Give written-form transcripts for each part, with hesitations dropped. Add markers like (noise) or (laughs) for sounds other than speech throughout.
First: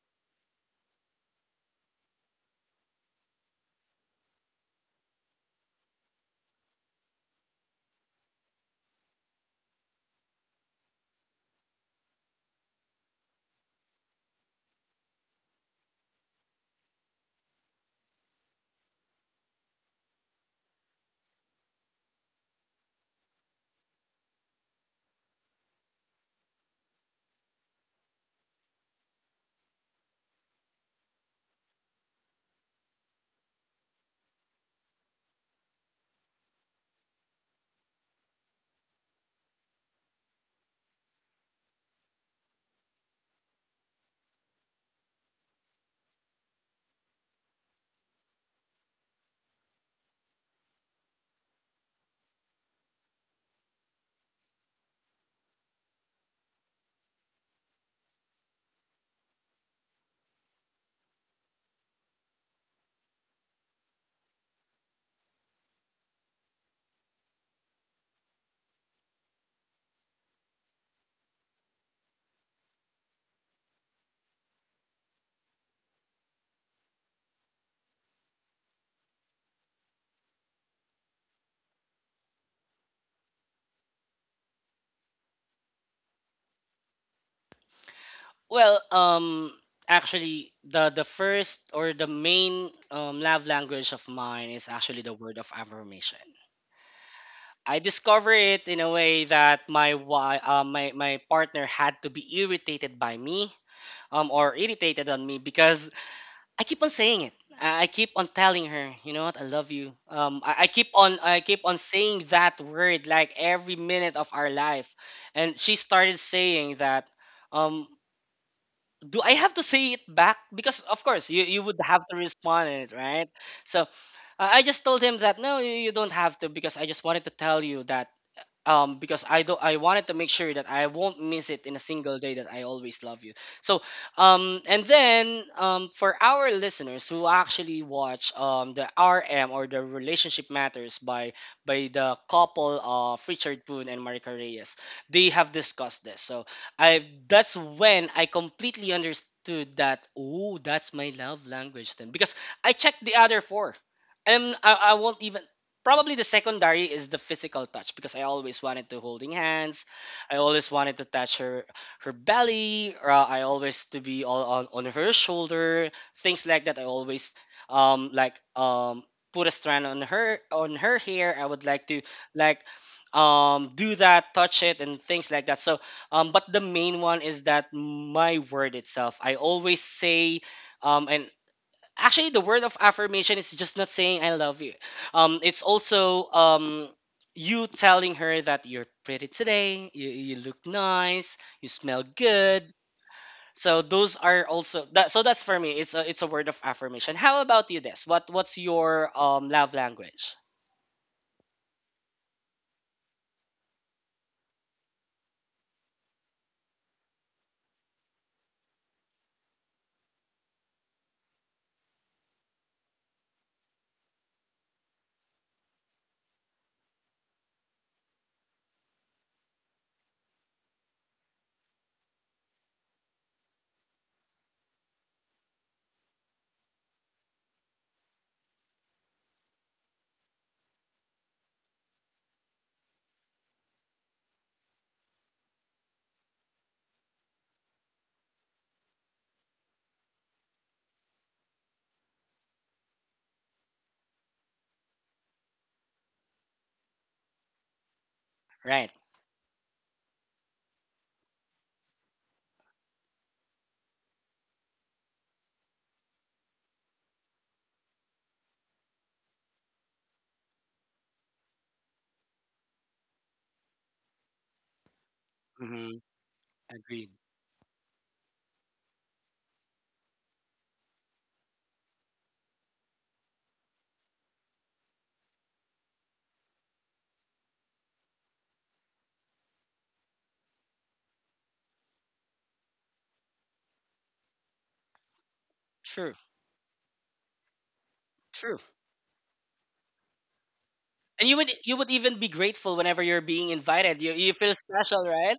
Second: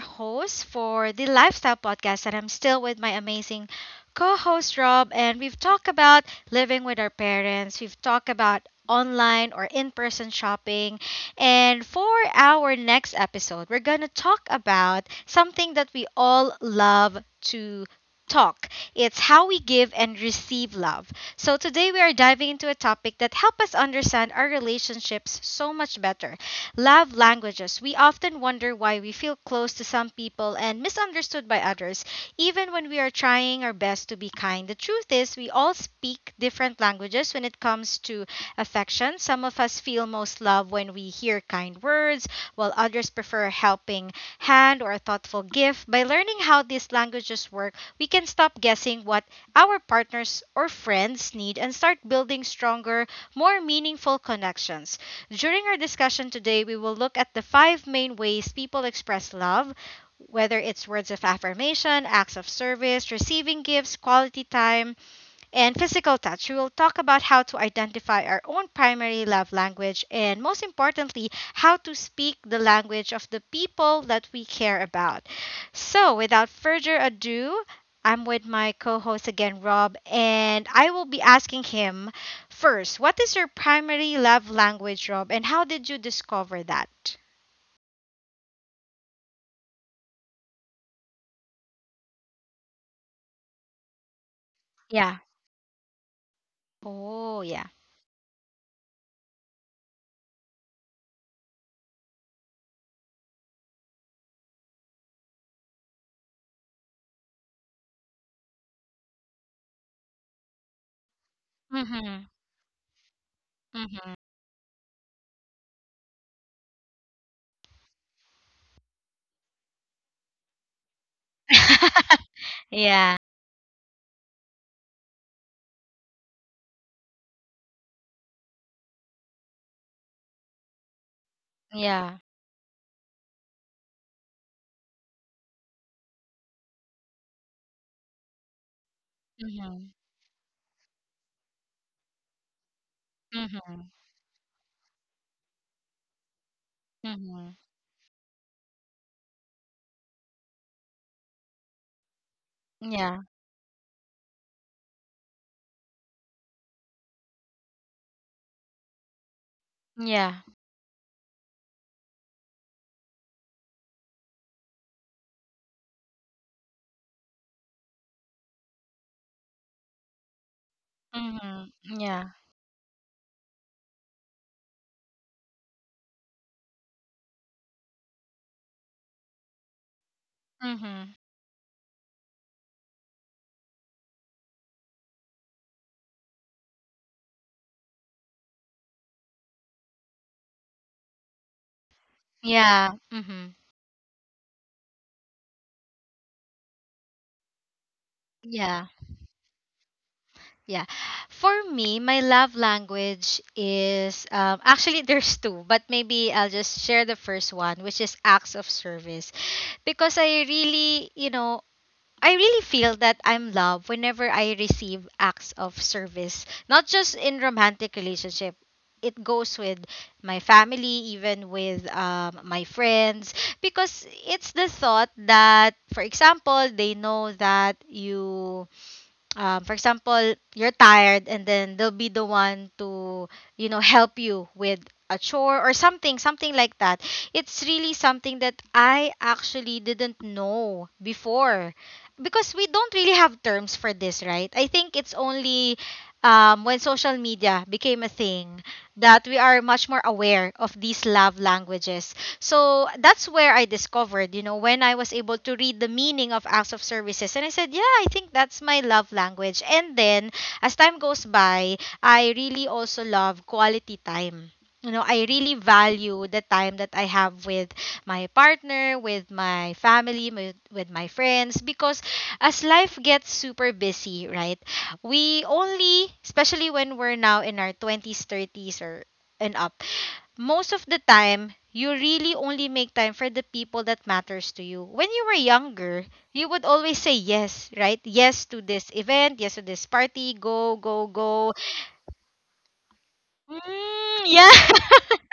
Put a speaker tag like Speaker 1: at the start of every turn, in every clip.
Speaker 1: host for the Lifestyle Podcast, and I'm still with my amazing co host, Rob. And we've talked about living with our parents, we've talked about online or in person shopping. And for our next episode, we're going to talk about something that we all love to talk it's how we give and receive love so today we are diving into a topic that help us understand our relationships so much better. Love languages. We often wonder why we feel close to some people and misunderstood by others, even when we are trying our best to be kind. The truth is, we all speak different languages when it comes to affection. Some of us feel most love when we hear kind words, while others prefer a helping hand or a thoughtful gift. By learning how these languages work, we can stop guessing what our partners or friends need and start building stronger, more meaningful connections. During our discussion today, we will look at the five main ways people express love, whether it's words of affirmation, acts of service, receiving gifts, quality time, and physical touch. We will talk about how to identify our own primary love language and, most importantly, how to speak the language of the people that we care about. So, without further ado, I'm with my co host again, Rob, and I will be asking him first, what is your primary love language, Rob, and how did you discover that?
Speaker 2: Well, um, Actually, the first or the main love language of mine is actually the
Speaker 1: Yeah.
Speaker 2: word of affirmation.
Speaker 1: Oh, yeah.
Speaker 2: I discover it in a way that my wi- my my partner had to be irritated by me, or irritated on me because I keep on saying it. I keep on telling her, you know what, I love you. I keep on
Speaker 1: Mm-hmm.
Speaker 2: saying that word like every
Speaker 1: Mm-hmm.
Speaker 2: minute of our life, and she started saying that. Um, do I have to say it back? Because of course you would have to
Speaker 1: (laughs)
Speaker 2: respond it,
Speaker 1: Yeah.
Speaker 2: right? So I just told him that no, you don't have to because I just wanted to tell you that because I wanted to make sure that I won't miss it in a single
Speaker 1: Yeah.
Speaker 2: day that I always love you. So and then for our listeners who actually watch the RM or the
Speaker 1: Mm-hmm.
Speaker 2: Relationship Matters by the couple of Richard Boone
Speaker 1: Mm-hmm.
Speaker 2: and Marika Reyes, they have discussed this. So I
Speaker 1: Mm-hmm.
Speaker 2: that's when I completely understood that, oh, that's my love language then, because I checked the
Speaker 1: Yeah.
Speaker 2: other four. And I won't even — probably the secondary is the physical touch because I always wanted to holding hands. I
Speaker 1: Yeah.
Speaker 2: always wanted to touch her belly. Or I always to be all on her shoulder, things like that. I always um like um put a strand on her hair. I would
Speaker 1: Mhm.
Speaker 2: like to
Speaker 1: Yeah.
Speaker 2: like do that, touch it, and things like that. So, but the main one is that my word itself. I always say.
Speaker 1: Mhm.
Speaker 2: And Actually, the word of affirmation is just not saying I love you. It's also you telling her that you're pretty today, you look nice, you smell good.
Speaker 1: Yeah. Mhm.
Speaker 2: So those are also that. So that's for me. It's a word of affirmation. How about you, Des? What's
Speaker 1: Yeah.
Speaker 2: your love language?
Speaker 1: Yeah. For me, my love language is actually there's two, but maybe I'll just share the first one, which is acts of service, because I really, you know, I really feel that I'm loved whenever I receive acts of service, not just in romantic relationship. It goes with my family, even with my friends, because it's the thought that, for example, they know that you for example, you're tired, and then they'll be the one to, you know, help you with a chore or something, something like that. It's really something that I actually didn't know before because we don't really have terms for this, right? I think it's only when social media became a thing
Speaker 2: Right.
Speaker 1: that we are much more aware of these love languages. So that's where I discovered, you know, when I was able to read the meaning of acts of services. And I said, yeah, I think that's my love language. And then as time goes by, I really also love quality time. You know, I really
Speaker 2: Mm-hmm.
Speaker 1: value the time that I
Speaker 2: Agreed.
Speaker 1: have with my partner, with my family, with my friends, because as life gets super busy, right? We only, especially when we're now in our 20s, 30s, or and up, most of the time you really only make time for the people that matters to you when you were younger
Speaker 2: True.
Speaker 1: you would always say yes right yes
Speaker 2: True.
Speaker 1: to this event yes to this party go go
Speaker 2: And you would
Speaker 1: go
Speaker 2: you would even be grateful whenever you're being invited. You you feel
Speaker 1: yeah (laughs)
Speaker 2: special, right?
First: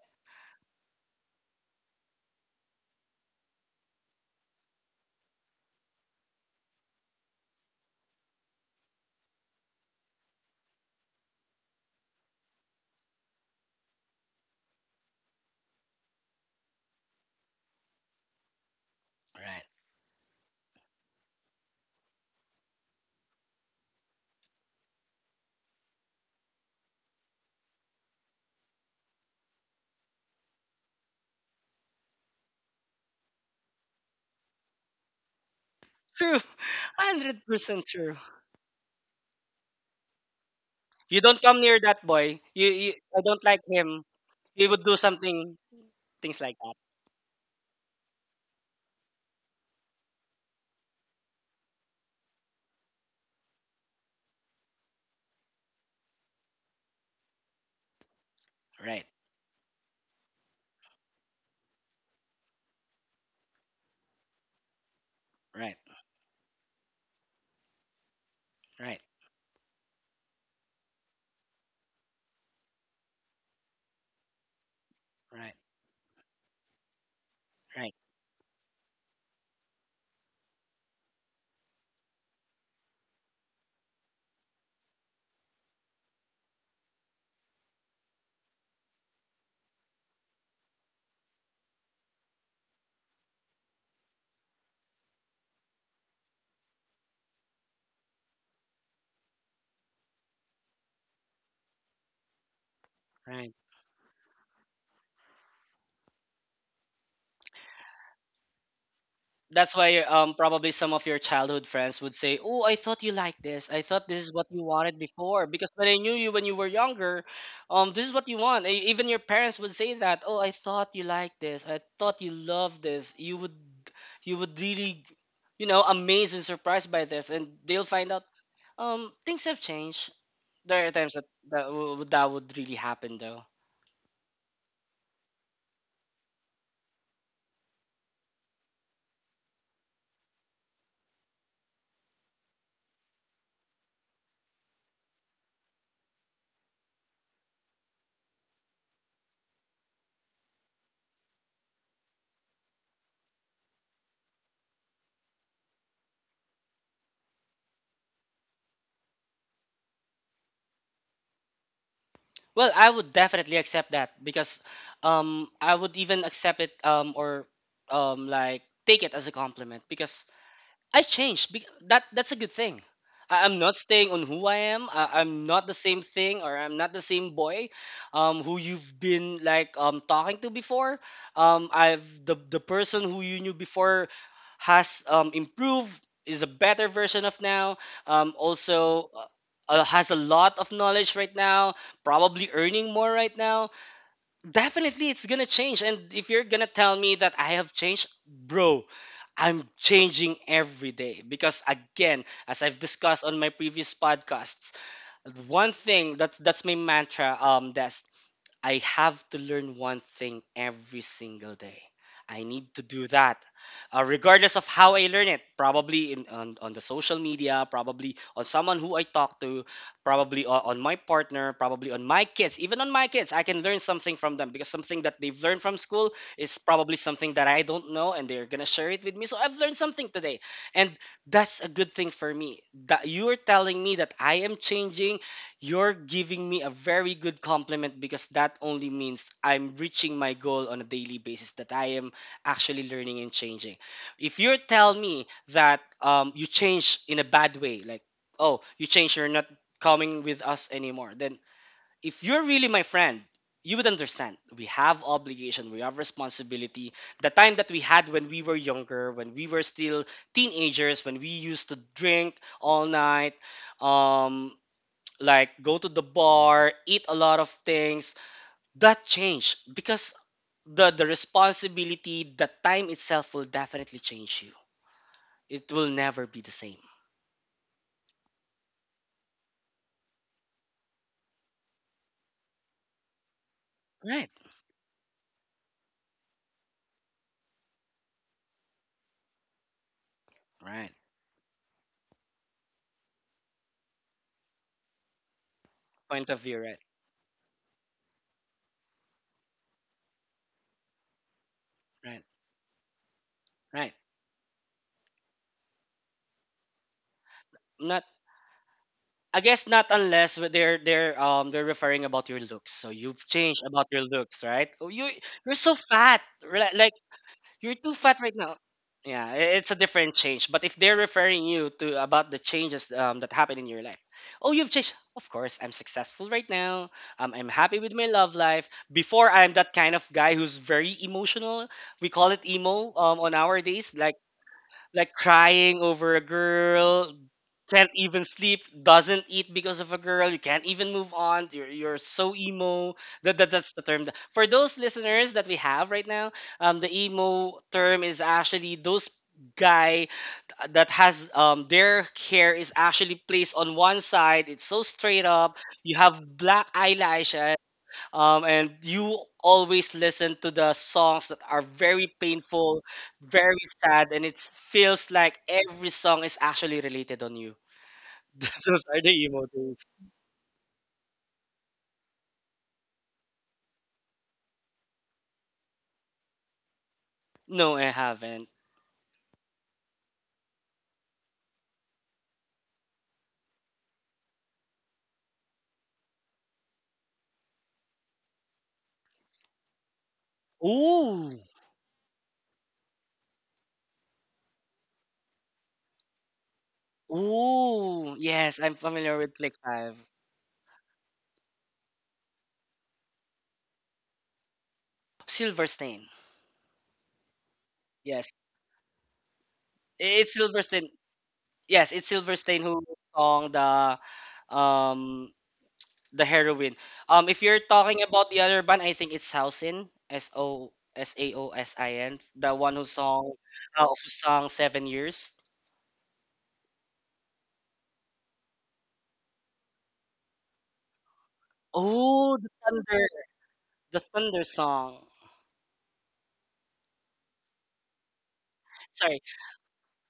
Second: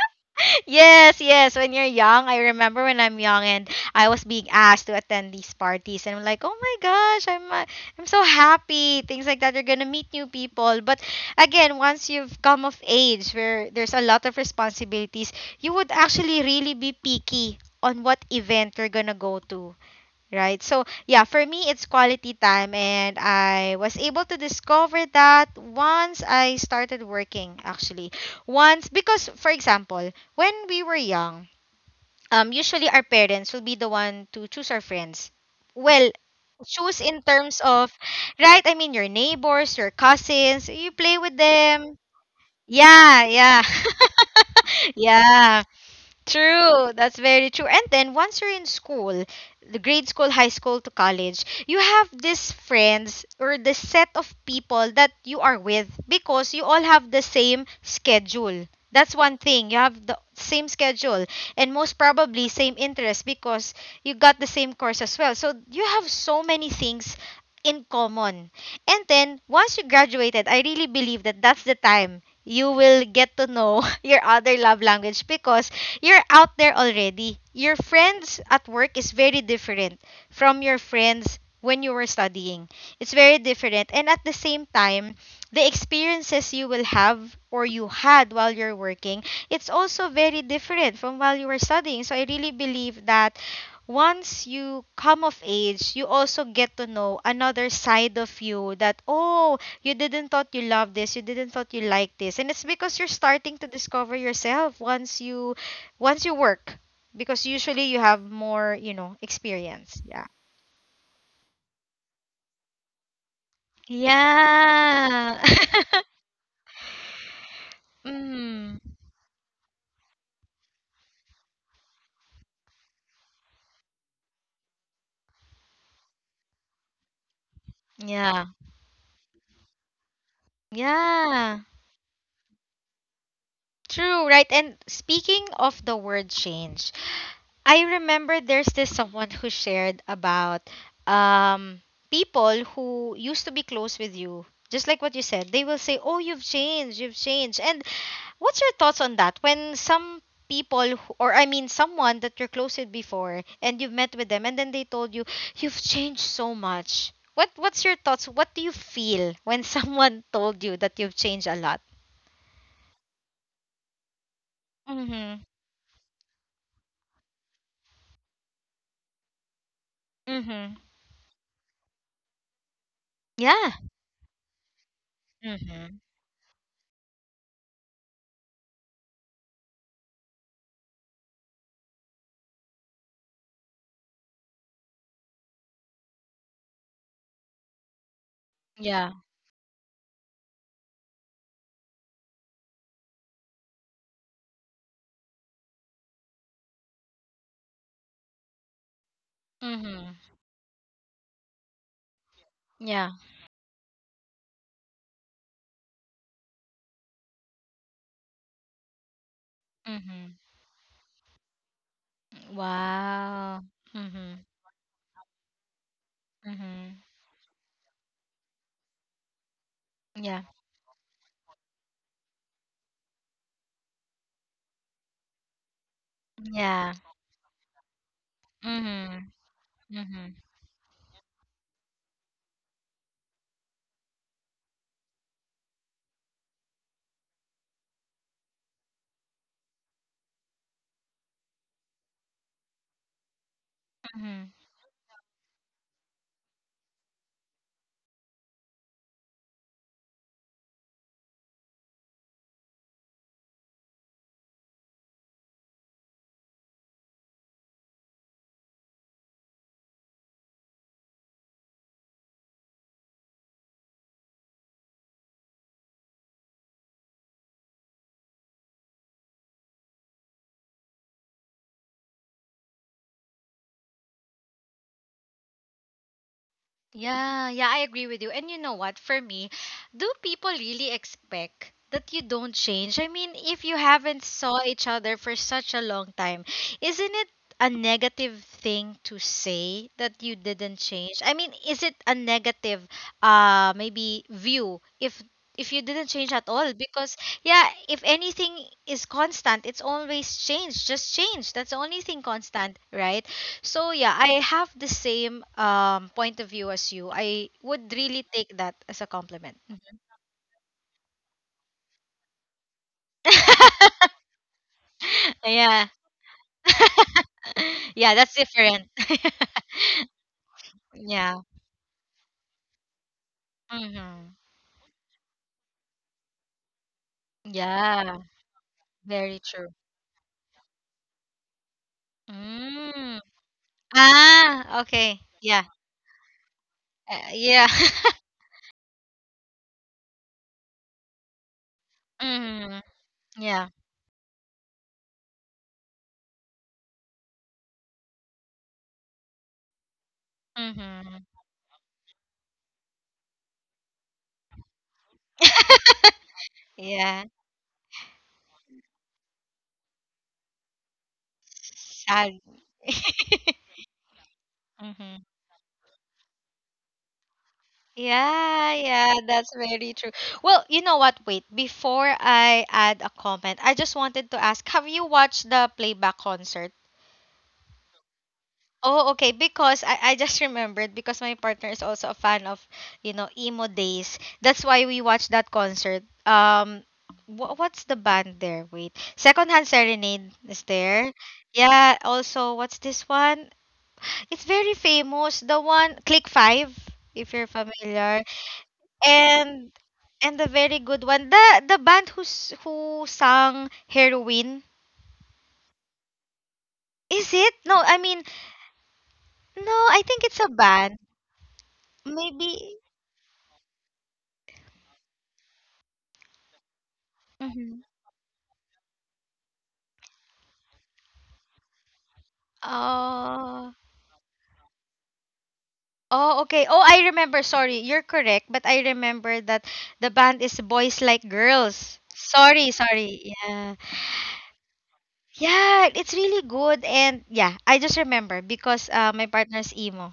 Speaker 1: yes, yes. When you're young, I remember when I'm young and I was being asked to attend these parties, and I'm like, oh my gosh, I'm so happy. Things like that. You're gonna meet new people, but again, once you've come of age, where there's a lot of responsibilities, you would actually really be picky on what event you're gonna go
Speaker 2: Right.
Speaker 1: to. Right. So, yeah, for me, it's quality time. And I was able to discover that once I started working, actually. Once, because, for example, when we were young, usually our parents will be the one to choose our friends. Well,
Speaker 2: True.
Speaker 1: choose in
Speaker 2: Hundred
Speaker 1: terms
Speaker 2: percent
Speaker 1: of,
Speaker 2: true.
Speaker 1: right? I mean, your neighbors, your cousins, you play
Speaker 2: You
Speaker 1: with
Speaker 2: don't come near
Speaker 1: them.
Speaker 2: that boy. You I
Speaker 1: Yeah,
Speaker 2: don't like
Speaker 1: yeah.
Speaker 2: him. He would
Speaker 1: (laughs)
Speaker 2: do something,
Speaker 1: Yeah.
Speaker 2: things like that.
Speaker 1: True, that's very true. And then once you're in school, the grade school, high school to college, you have these friends or the set of people that you are with because you all have the same schedule.
Speaker 2: Right.
Speaker 1: That's one thing. You have the same schedule and most probably same interest because you got the same course as well. So
Speaker 2: Right.
Speaker 1: you have so many things in common. And
Speaker 2: Right.
Speaker 1: then once you graduated, I really believe that that's the time you will get to know (laughs) your other love language
Speaker 2: Right.
Speaker 1: because you're out there already. Your
Speaker 2: Right.
Speaker 1: friends at work is very different from your friends when you were studying. It's very different. And at the same time, the experiences you will have or you had while you're working, it's also very different from while you were studying. So I really believe that once you come of age, you also get to know another side of you that, oh, you didn't thought you loved this, you didn't thought you liked this. And it's because you're
Speaker 2: Right.
Speaker 1: starting to discover yourself once you work because usually you have more you know
Speaker 2: That's
Speaker 1: experience
Speaker 2: why
Speaker 1: yeah
Speaker 2: probably some of your childhood friends would say, "Oh, I thought you liked this. I thought this is what you wanted
Speaker 1: yeah
Speaker 2: before because when I knew you when you were younger,
Speaker 1: (laughs)
Speaker 2: this is what you want."
Speaker 1: mm,
Speaker 2: Even your parents would say that, "Oh, I thought you liked this. I thought you loved this. You would really, amazed and surprised by this." And they'll find out
Speaker 1: yeah
Speaker 2: things have changed. There are times that
Speaker 1: yeah
Speaker 2: that, w- that would really happen though.
Speaker 1: true right and speaking of the word change I remember there's this someone who shared about um people who used to be close with you just like what you said they will say oh you've changed and What's your thoughts on that? When some people, who- or I mean, someone that you're close with before, and you've met with them, and then they told you you've changed so much. What's your thoughts? What do you feel when someone (laughs) told you that you've changed a lot?
Speaker 2: Well, I would definitely accept that because
Speaker 1: Mhm.
Speaker 2: I would even accept it, or like take it as a compliment because
Speaker 1: Mhm.
Speaker 2: I changed. That's a good thing. I'm
Speaker 1: Yeah.
Speaker 2: not staying on who I am. I'm not the
Speaker 1: Mhm.
Speaker 2: same thing, or I'm not the same boy, who you've been talking to before. I've the person who you knew before has improved, is a better version of now. Also.
Speaker 1: Yeah.
Speaker 2: Has a lot of knowledge right now, probably earning more right now. Definitely it's gonna change, and if you're gonna tell me that I have changed, bro, I'm
Speaker 1: Mhm.
Speaker 2: changing every day, because again, as I've
Speaker 1: Yeah.
Speaker 2: discussed on my previous podcasts, one thing that's my mantra, that's I have to learn one
Speaker 1: Mhm.
Speaker 2: thing every single day. I need to do that,
Speaker 1: Wow. Mhm.
Speaker 2: regardless of how I learn it. Probably on the
Speaker 1: Mhm.
Speaker 2: social media, probably on someone who I talk to,
Speaker 1: Yeah.
Speaker 2: probably on my partner, probably on my kids. Even on my kids, I can learn something from them because something that they've learned from school is
Speaker 1: Yeah.
Speaker 2: probably something that I don't know, and they're gonna share it with
Speaker 1: Mhm.
Speaker 2: me. So I've learned something
Speaker 1: Mhm.
Speaker 2: today, and that's a good thing for me. That you're telling me that I am changing, you're giving me a very good compliment, because that only means I'm reaching my goal on a daily basis, that I am actually learning and changing. If
Speaker 1: Mhm.
Speaker 2: you tell me that, you change in a bad way, like, oh, you change, you're not coming with us anymore, then if you're really my friend, you would understand. We have obligation, we have responsibility. The time that we had when we were younger, when we were still teenagers, when we used to drink all night, um like go to the bar, eat a lot of things, that change because the responsibility, the time itself will definitely change you. It will never be the same.
Speaker 1: Yeah, yeah, I agree with you. And you know what? For me, do people really expect that you don't change? I mean, if you haven't
Speaker 2: Right,
Speaker 1: saw each other for such a long time, isn't it a negative thing to say that you didn't
Speaker 2: right.
Speaker 1: change? I mean, is it a negative maybe view if you didn't change
Speaker 2: Point of
Speaker 1: at
Speaker 2: view,
Speaker 1: all
Speaker 2: right,
Speaker 1: because yeah if anything is constant it's always change just change that's the only
Speaker 2: right,
Speaker 1: thing constant right
Speaker 2: right.
Speaker 1: so yeah, I have the same point of view as you. I would
Speaker 2: Not,
Speaker 1: really take that as a
Speaker 2: I
Speaker 1: compliment.
Speaker 2: guess not, unless they're referring about your looks. So you've changed about your
Speaker 1: (laughs)
Speaker 2: looks, right? Oh, you're so
Speaker 1: Yeah.
Speaker 2: fat, right? You're too
Speaker 1: (laughs)
Speaker 2: fat
Speaker 1: Yeah,
Speaker 2: right
Speaker 1: that's
Speaker 2: now.
Speaker 1: different.
Speaker 2: Yeah, it's a
Speaker 1: (laughs)
Speaker 2: different change. But if they're
Speaker 1: Yeah.
Speaker 2: referring you to about the changes that happened in your life,
Speaker 1: Mhm.
Speaker 2: oh, you've changed. Of course, I'm successful right now. I'm happy with my
Speaker 1: Yeah,
Speaker 2: love life. Before,
Speaker 1: very
Speaker 2: I'm
Speaker 1: true.
Speaker 2: that kind of guy who's very emotional. We call it emo,
Speaker 1: Mm.
Speaker 2: on our days, like
Speaker 1: Ah, okay. Yeah.
Speaker 2: crying over a girl,
Speaker 1: Yeah.
Speaker 2: can't
Speaker 1: (laughs)
Speaker 2: even sleep, doesn't eat because of a girl, you can't even move on, you're so
Speaker 1: Mhm.
Speaker 2: emo. That, that
Speaker 1: Yeah.
Speaker 2: that's the term. For those listeners that we have right now, the emo term is actually those guy that
Speaker 1: Mhm.
Speaker 2: has their hair is actually placed on one side. It's so straight up. You have black
Speaker 1: Yeah.
Speaker 2: eyelashes, and you always listen to the songs that are very
Speaker 1: Sad.
Speaker 2: painful, very sad, and it feels
Speaker 1: Mhm.
Speaker 2: like every song is actually related on you. (laughs)
Speaker 1: Yeah,
Speaker 2: Those are the
Speaker 1: yeah,
Speaker 2: emo
Speaker 1: that's
Speaker 2: days.
Speaker 1: very true. Well, you know what? Wait, before I add a comment, I just wanted to ask, have you watched the playback concert?
Speaker 2: No, I haven't.
Speaker 1: Oh, okay, because I just (laughs) remembered because my partner is also a fan of, you know, emo days. That's why we watched that concert. Wh- what's the band there? Wait. Secondhand Serenade is there.
Speaker 2: Ooh,
Speaker 1: Yeah, also what's this one? It's very famous, the one Click 5 if you're
Speaker 2: ooh,
Speaker 1: familiar.
Speaker 2: yes, I'm familiar with Click
Speaker 1: and
Speaker 2: Five.
Speaker 1: and a very good one. The band who's who sang Heroin.
Speaker 2: Silverstein.
Speaker 1: Is it? No, I mean
Speaker 2: Yes,
Speaker 1: no, I think
Speaker 2: it's
Speaker 1: it's a
Speaker 2: Silverstein.
Speaker 1: band.
Speaker 2: Yes, it's Silverstein
Speaker 1: Maybe
Speaker 2: who song um the heroine. If you're
Speaker 1: mm.
Speaker 2: talking about the other band, I think it's Sausin. Sosaosin. The one
Speaker 1: Oh.
Speaker 2: who sung Seven Years.
Speaker 1: Oh, okay. Oh, I remember. Sorry. You're correct, but I remember that the band is Boys Like Girls.
Speaker 2: Oh,
Speaker 1: Sorry, sorry. Yeah.
Speaker 2: the thunder song.
Speaker 1: Yeah, it's really good and yeah, I just remember because
Speaker 2: Sorry,
Speaker 1: my partner's emo.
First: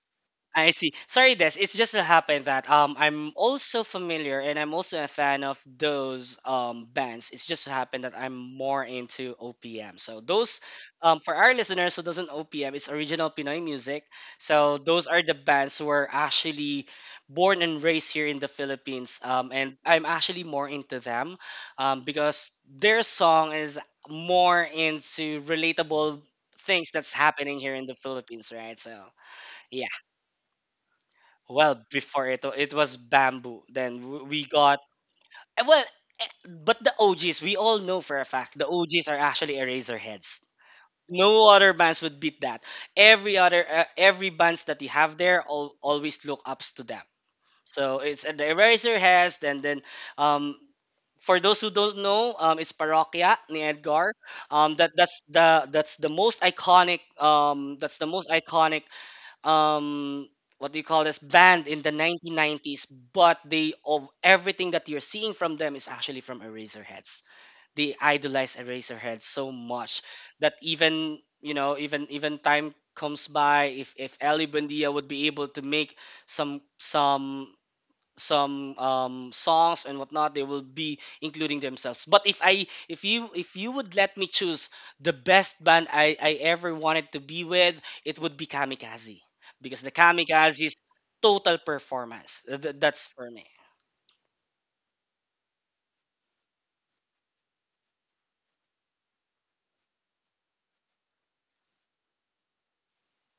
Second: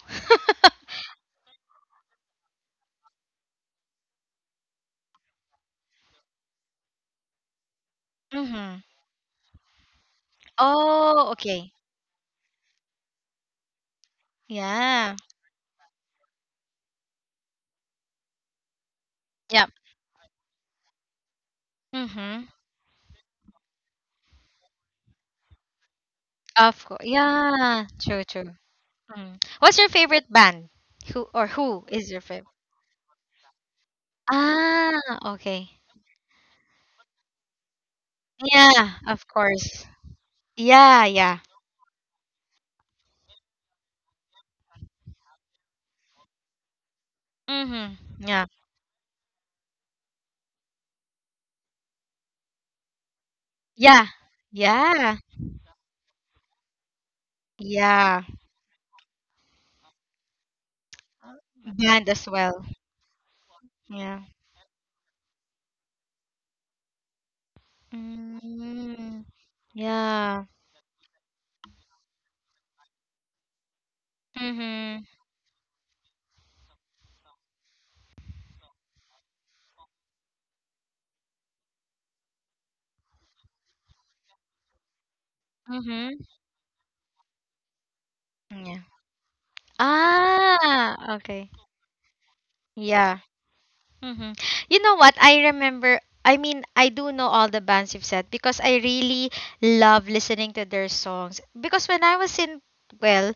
Speaker 2: I see. Sorry, Des. It's just so happened that I'm also familiar and I'm also a fan of those bands. It's just so happened that I'm
Speaker 1: Mhm.
Speaker 2: more into OPM. So those
Speaker 1: Oh,
Speaker 2: For our
Speaker 1: okay.
Speaker 2: listeners who doesn't OPM, it's original Pinoy music. So those
Speaker 1: Yeah.
Speaker 2: are the bands who are actually born and raised here in the Philippines.
Speaker 1: Yep.
Speaker 2: And I'm actually more into them
Speaker 1: Mhm.
Speaker 2: because their song is more into relatable
Speaker 1: Of
Speaker 2: things
Speaker 1: course.
Speaker 2: that's happening here in
Speaker 1: Yeah.
Speaker 2: the
Speaker 1: True,
Speaker 2: Philippines,
Speaker 1: true.
Speaker 2: right? So
Speaker 1: Mm. What's your
Speaker 2: yeah.
Speaker 1: favorite band? Who or
Speaker 2: Well,
Speaker 1: who is your
Speaker 2: before it,
Speaker 1: favorite?
Speaker 2: it was bamboo. Then
Speaker 1: Ah, okay.
Speaker 2: well, but the OGs, we all know for a fact the
Speaker 1: Yeah,
Speaker 2: OGs are
Speaker 1: of
Speaker 2: actually
Speaker 1: course.
Speaker 2: eraser heads.
Speaker 1: Yeah, yeah.
Speaker 2: No other bands would beat that. Every bands that you have there always look ups to them.
Speaker 1: Mm-hmm.
Speaker 2: So it's,
Speaker 1: Yeah.
Speaker 2: the eraser heads. Then um for those who don't know, it's Parokya ni
Speaker 1: Yeah.
Speaker 2: Edgar. That
Speaker 1: Yeah.
Speaker 2: that's the most iconic that's the
Speaker 1: Yeah.
Speaker 2: most iconic, um what do you call this band, in the
Speaker 1: Band as well.
Speaker 2: 1990s, but they — of
Speaker 1: Yeah.
Speaker 2: everything that you're seeing from them is actually from Eraserheads. They idolize Eraserheads
Speaker 1: Mm.
Speaker 2: so much
Speaker 1: Yeah.
Speaker 2: that even, even time comes by, if Ellie Buendia
Speaker 1: Mm-hmm.
Speaker 2: would be able to make some some some songs and whatnot, they will be including themselves. But if you would let me choose the best band i
Speaker 1: Mm-hmm.
Speaker 2: i ever wanted to be with, it would be
Speaker 1: Yeah.
Speaker 2: Kamikaze, because the Kamikaze's
Speaker 1: Ah, okay.
Speaker 2: total performance, that's
Speaker 1: Yeah.
Speaker 2: for me.
Speaker 1: Hmm. You know what? I remember. I mean, I do know all the bands you've said because I really love listening to their songs. Because when I was in, well,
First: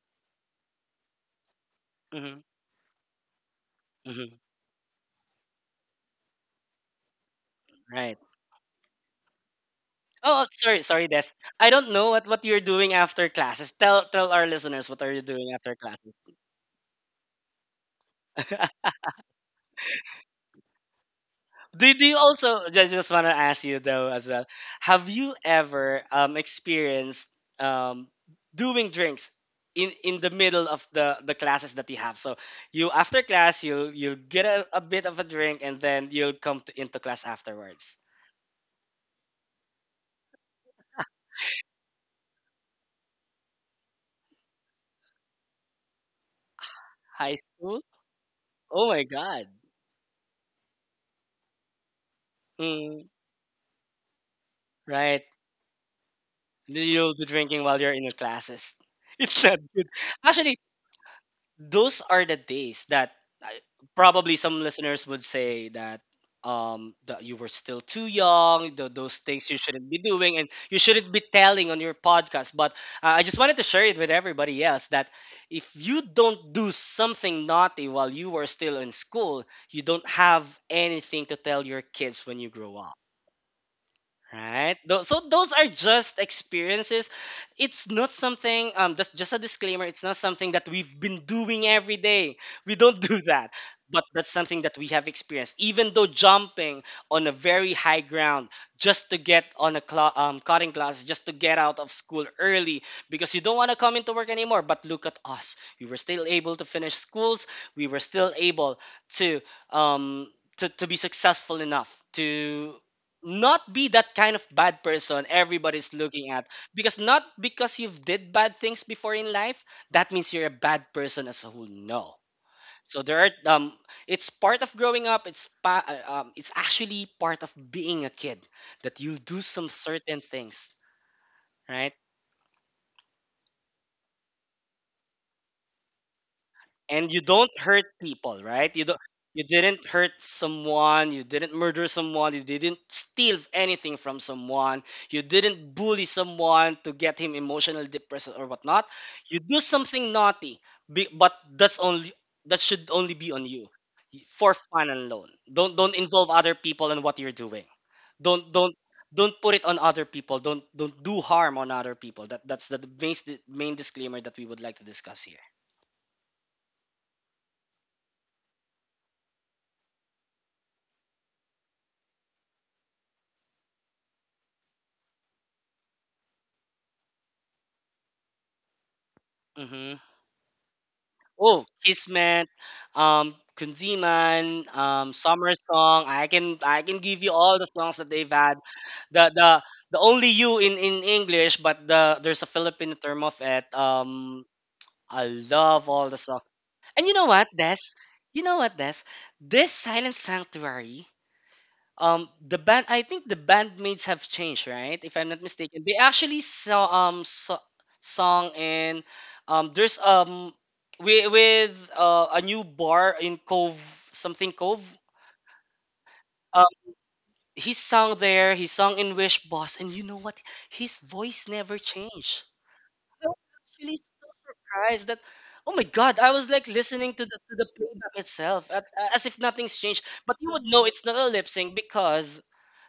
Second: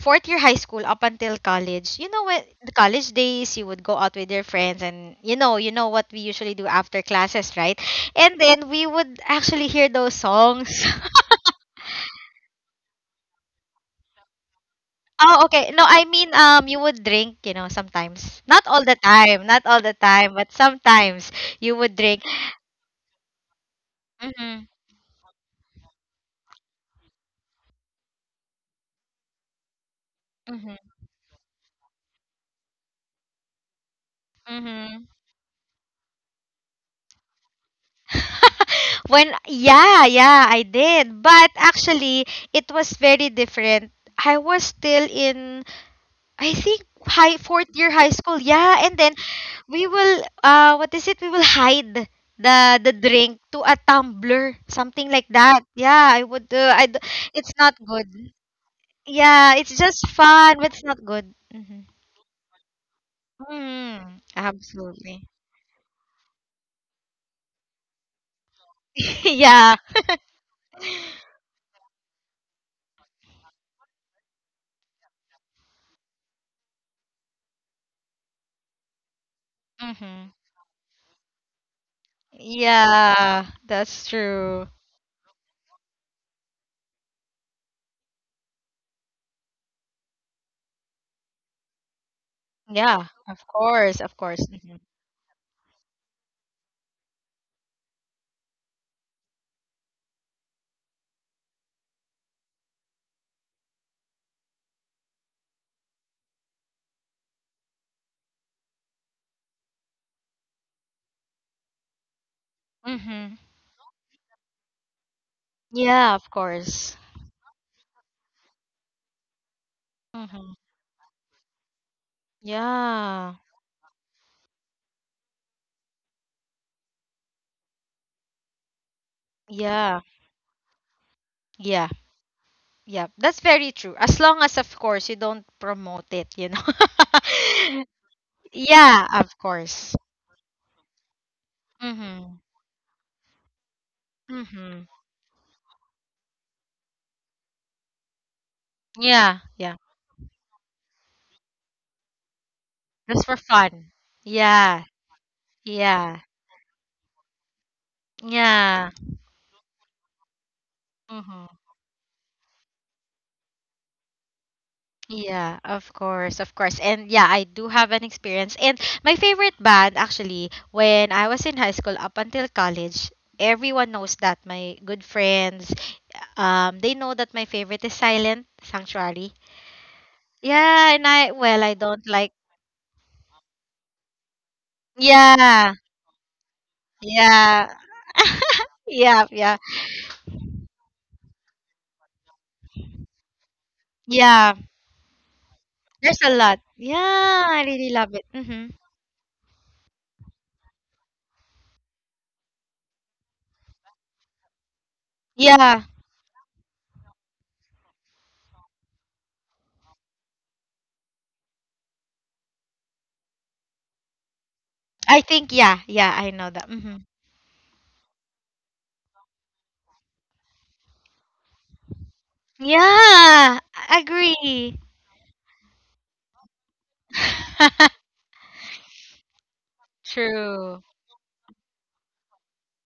Speaker 1: fourth year high school up until college, you know, when
Speaker 2: Hmm,
Speaker 1: the college days, you would go out with
Speaker 2: hmm.
Speaker 1: your friends and, you know what we usually do after classes, right?
Speaker 2: Right.
Speaker 1: And then we would actually hear those
Speaker 2: Oh, sorry
Speaker 1: songs.
Speaker 2: sorry
Speaker 1: (laughs)
Speaker 2: Des, I don't know what you're doing after classes. Tell our listeners, what are you
Speaker 1: Oh,
Speaker 2: doing
Speaker 1: okay.
Speaker 2: after
Speaker 1: No, I
Speaker 2: classes?
Speaker 1: mean, you would drink, you know, sometimes. Not
Speaker 2: (laughs)
Speaker 1: all the time, not all the time, but sometimes you
Speaker 2: Do,
Speaker 1: would
Speaker 2: do you
Speaker 1: drink.
Speaker 2: also just want to ask you though as well?
Speaker 1: Mm-hmm.
Speaker 2: Have you ever experienced um doing drinks in the middle of the classes that you have? So you after class, you'll get a
Speaker 1: Mm-hmm.
Speaker 2: bit of a drink and then you'll come into class afterwards.
Speaker 1: (laughs) When, yeah, yeah, I did. But actually, it was very different. I was still in, I think,
Speaker 2: High
Speaker 1: high fourth
Speaker 2: school?
Speaker 1: year high school. Yeah,
Speaker 2: Oh
Speaker 1: and
Speaker 2: my
Speaker 1: then
Speaker 2: god.
Speaker 1: we will, what is it? We will hide the
Speaker 2: Mm,
Speaker 1: drink to a tumbler, something
Speaker 2: right.
Speaker 1: like that. Yeah, I would.
Speaker 2: You'll be drinking
Speaker 1: It's
Speaker 2: while
Speaker 1: not
Speaker 2: you're in the
Speaker 1: good.
Speaker 2: classes. (laughs) It's not
Speaker 1: Yeah, it's
Speaker 2: good.
Speaker 1: just
Speaker 2: Actually,
Speaker 1: fun, but it's not good. Mm-hmm.
Speaker 2: those are the days that I,
Speaker 1: Mm,
Speaker 2: probably some listeners would
Speaker 1: absolutely.
Speaker 2: say that that you were still too young, those things you
Speaker 1: (laughs) Yeah.
Speaker 2: shouldn't be doing and you shouldn't be telling on your podcast. But I just wanted to share it with everybody else that if you don't do something naughty while you were still in school, you don't
Speaker 1: Mm-hmm.
Speaker 2: have anything to tell your kids when you grow up.
Speaker 1: Yeah, that's true.
Speaker 2: Right. So those are just experiences. It's not something. Just a disclaimer. It's not something that we've been doing every day. We don't (laughs)
Speaker 1: Yeah,
Speaker 2: do
Speaker 1: of
Speaker 2: that.
Speaker 1: course,
Speaker 2: But
Speaker 1: of
Speaker 2: that's
Speaker 1: course.
Speaker 2: something that
Speaker 1: Hmm.
Speaker 2: we have experienced. Even though jumping on a very high ground just to get on a cla cutting class, just to get out of school early because you don't want to come into work anymore. But look at us. We were still able to finish schools. We were still able to um to be successful enough to
Speaker 1: Hmm.
Speaker 2: not be that kind of bad person everybody's
Speaker 1: Yeah, of
Speaker 2: looking at
Speaker 1: course.
Speaker 2: because not because you've did bad things before in life, that means you're a
Speaker 1: Hmm.
Speaker 2: bad person as a whole. No, so there are,
Speaker 1: Yeah,
Speaker 2: it's part of growing up. It's actually part of being a kid, that you do some
Speaker 1: yeah,
Speaker 2: certain things,
Speaker 1: yeah,
Speaker 2: right?
Speaker 1: yeah. That's very true. As long as, of course, you don't promote it, you
Speaker 2: And you don't
Speaker 1: know.
Speaker 2: hurt people,
Speaker 1: (laughs)
Speaker 2: right?
Speaker 1: Yeah, of
Speaker 2: You didn't
Speaker 1: course.
Speaker 2: hurt someone, you didn't murder
Speaker 1: Mm-hmm.
Speaker 2: someone, you didn't steal anything from
Speaker 1: Mm-hmm.
Speaker 2: someone, you didn't bully someone to get him emotionally depressed or whatnot.
Speaker 1: Yeah,
Speaker 2: You do
Speaker 1: yeah.
Speaker 2: something naughty, but that's only, that should only
Speaker 1: Just
Speaker 2: be
Speaker 1: for
Speaker 2: on you,
Speaker 1: fun.
Speaker 2: for
Speaker 1: Yeah,
Speaker 2: fun and alone. Don't
Speaker 1: yeah,
Speaker 2: involve other people in what you're doing. Don't don't
Speaker 1: yeah.
Speaker 2: don't put it on other people. Don't do
Speaker 1: Mm-hmm.
Speaker 2: harm on other people. That's the main disclaimer that we would like to discuss here.
Speaker 1: Yeah, of course, of course. And yeah, I do have an experience. And my favorite band, actually, when I was in high school up until college, everyone knows that. My good friends, they know that my favorite is Silent Sanctuary.
Speaker 2: Mhm.
Speaker 1: Yeah, and I, well,
Speaker 2: Oh,
Speaker 1: I don't like,
Speaker 2: Kismet, Kunziman, Summer
Speaker 1: yeah,
Speaker 2: Song. I can give you all the
Speaker 1: yeah,
Speaker 2: songs that they've had.
Speaker 1: yeah,
Speaker 2: The
Speaker 1: yeah,
Speaker 2: the the only you in English, but there's a Filipino term of it.
Speaker 1: yeah.
Speaker 2: I love all the
Speaker 1: There's a
Speaker 2: songs.
Speaker 1: lot. Yeah,
Speaker 2: And you know what,
Speaker 1: I
Speaker 2: Des?
Speaker 1: really love it.
Speaker 2: You know
Speaker 1: Mm-hmm.
Speaker 2: what, Des? This Silent Sanctuary, the band, I think the bandmates have changed, right? If I'm not
Speaker 1: Yeah,
Speaker 2: mistaken, they actually saw song in there's with a new bar in Cove, something Cove.
Speaker 1: I think, yeah, yeah, I know
Speaker 2: Um,
Speaker 1: that. Mm-hmm.
Speaker 2: he sung there. He sung in Wish Boss, and you know what? His voice never changed.
Speaker 1: Yeah,
Speaker 2: I was actually
Speaker 1: I
Speaker 2: so
Speaker 1: agree.
Speaker 2: surprised that. Oh my God! I was like listening to the
Speaker 1: (laughs)
Speaker 2: playback itself, at, as if nothing's changed. But you would
Speaker 1: True.
Speaker 2: know it's not a lip sync because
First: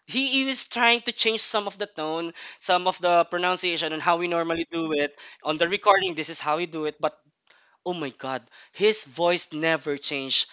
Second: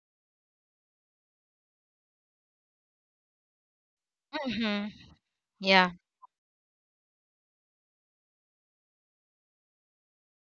Speaker 2: he is trying to change some of the tone, some of the pronunciation, and how we normally
Speaker 1: Mhm.
Speaker 2: do it on the
Speaker 1: Yeah.
Speaker 2: recording. This is how we do it, but oh my god, his voice never changed.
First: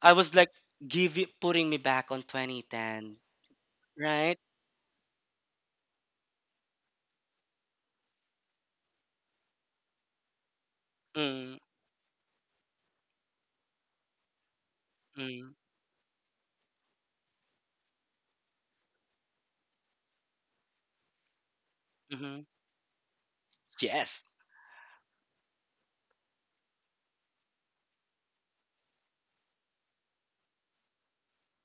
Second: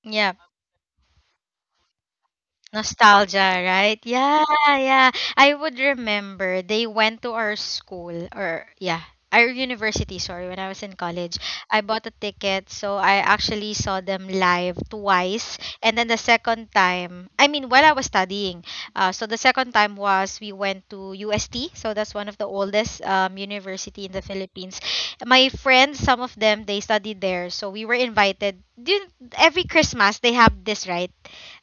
Speaker 2: I
Speaker 1: Yeah.
Speaker 2: was like, give it, putting me back on 2010,
Speaker 1: Nostalgia, right?
Speaker 2: right?
Speaker 1: Yeah, yeah. I would remember they went to our school or yeah, our university, sorry, when I was in college.
Speaker 2: Mm,
Speaker 1: I bought a ticket, so I actually saw them live
Speaker 2: mm,
Speaker 1: twice. And then the second time, I mean, while I was studying. So the second time was we went to UST, so that's one of
Speaker 2: mm-hmm.
Speaker 1: the oldest university in the
Speaker 2: Yes.
Speaker 1: Philippines. My friends, some of them, they studied there, so we were invited. Every Christmas, they have this, right?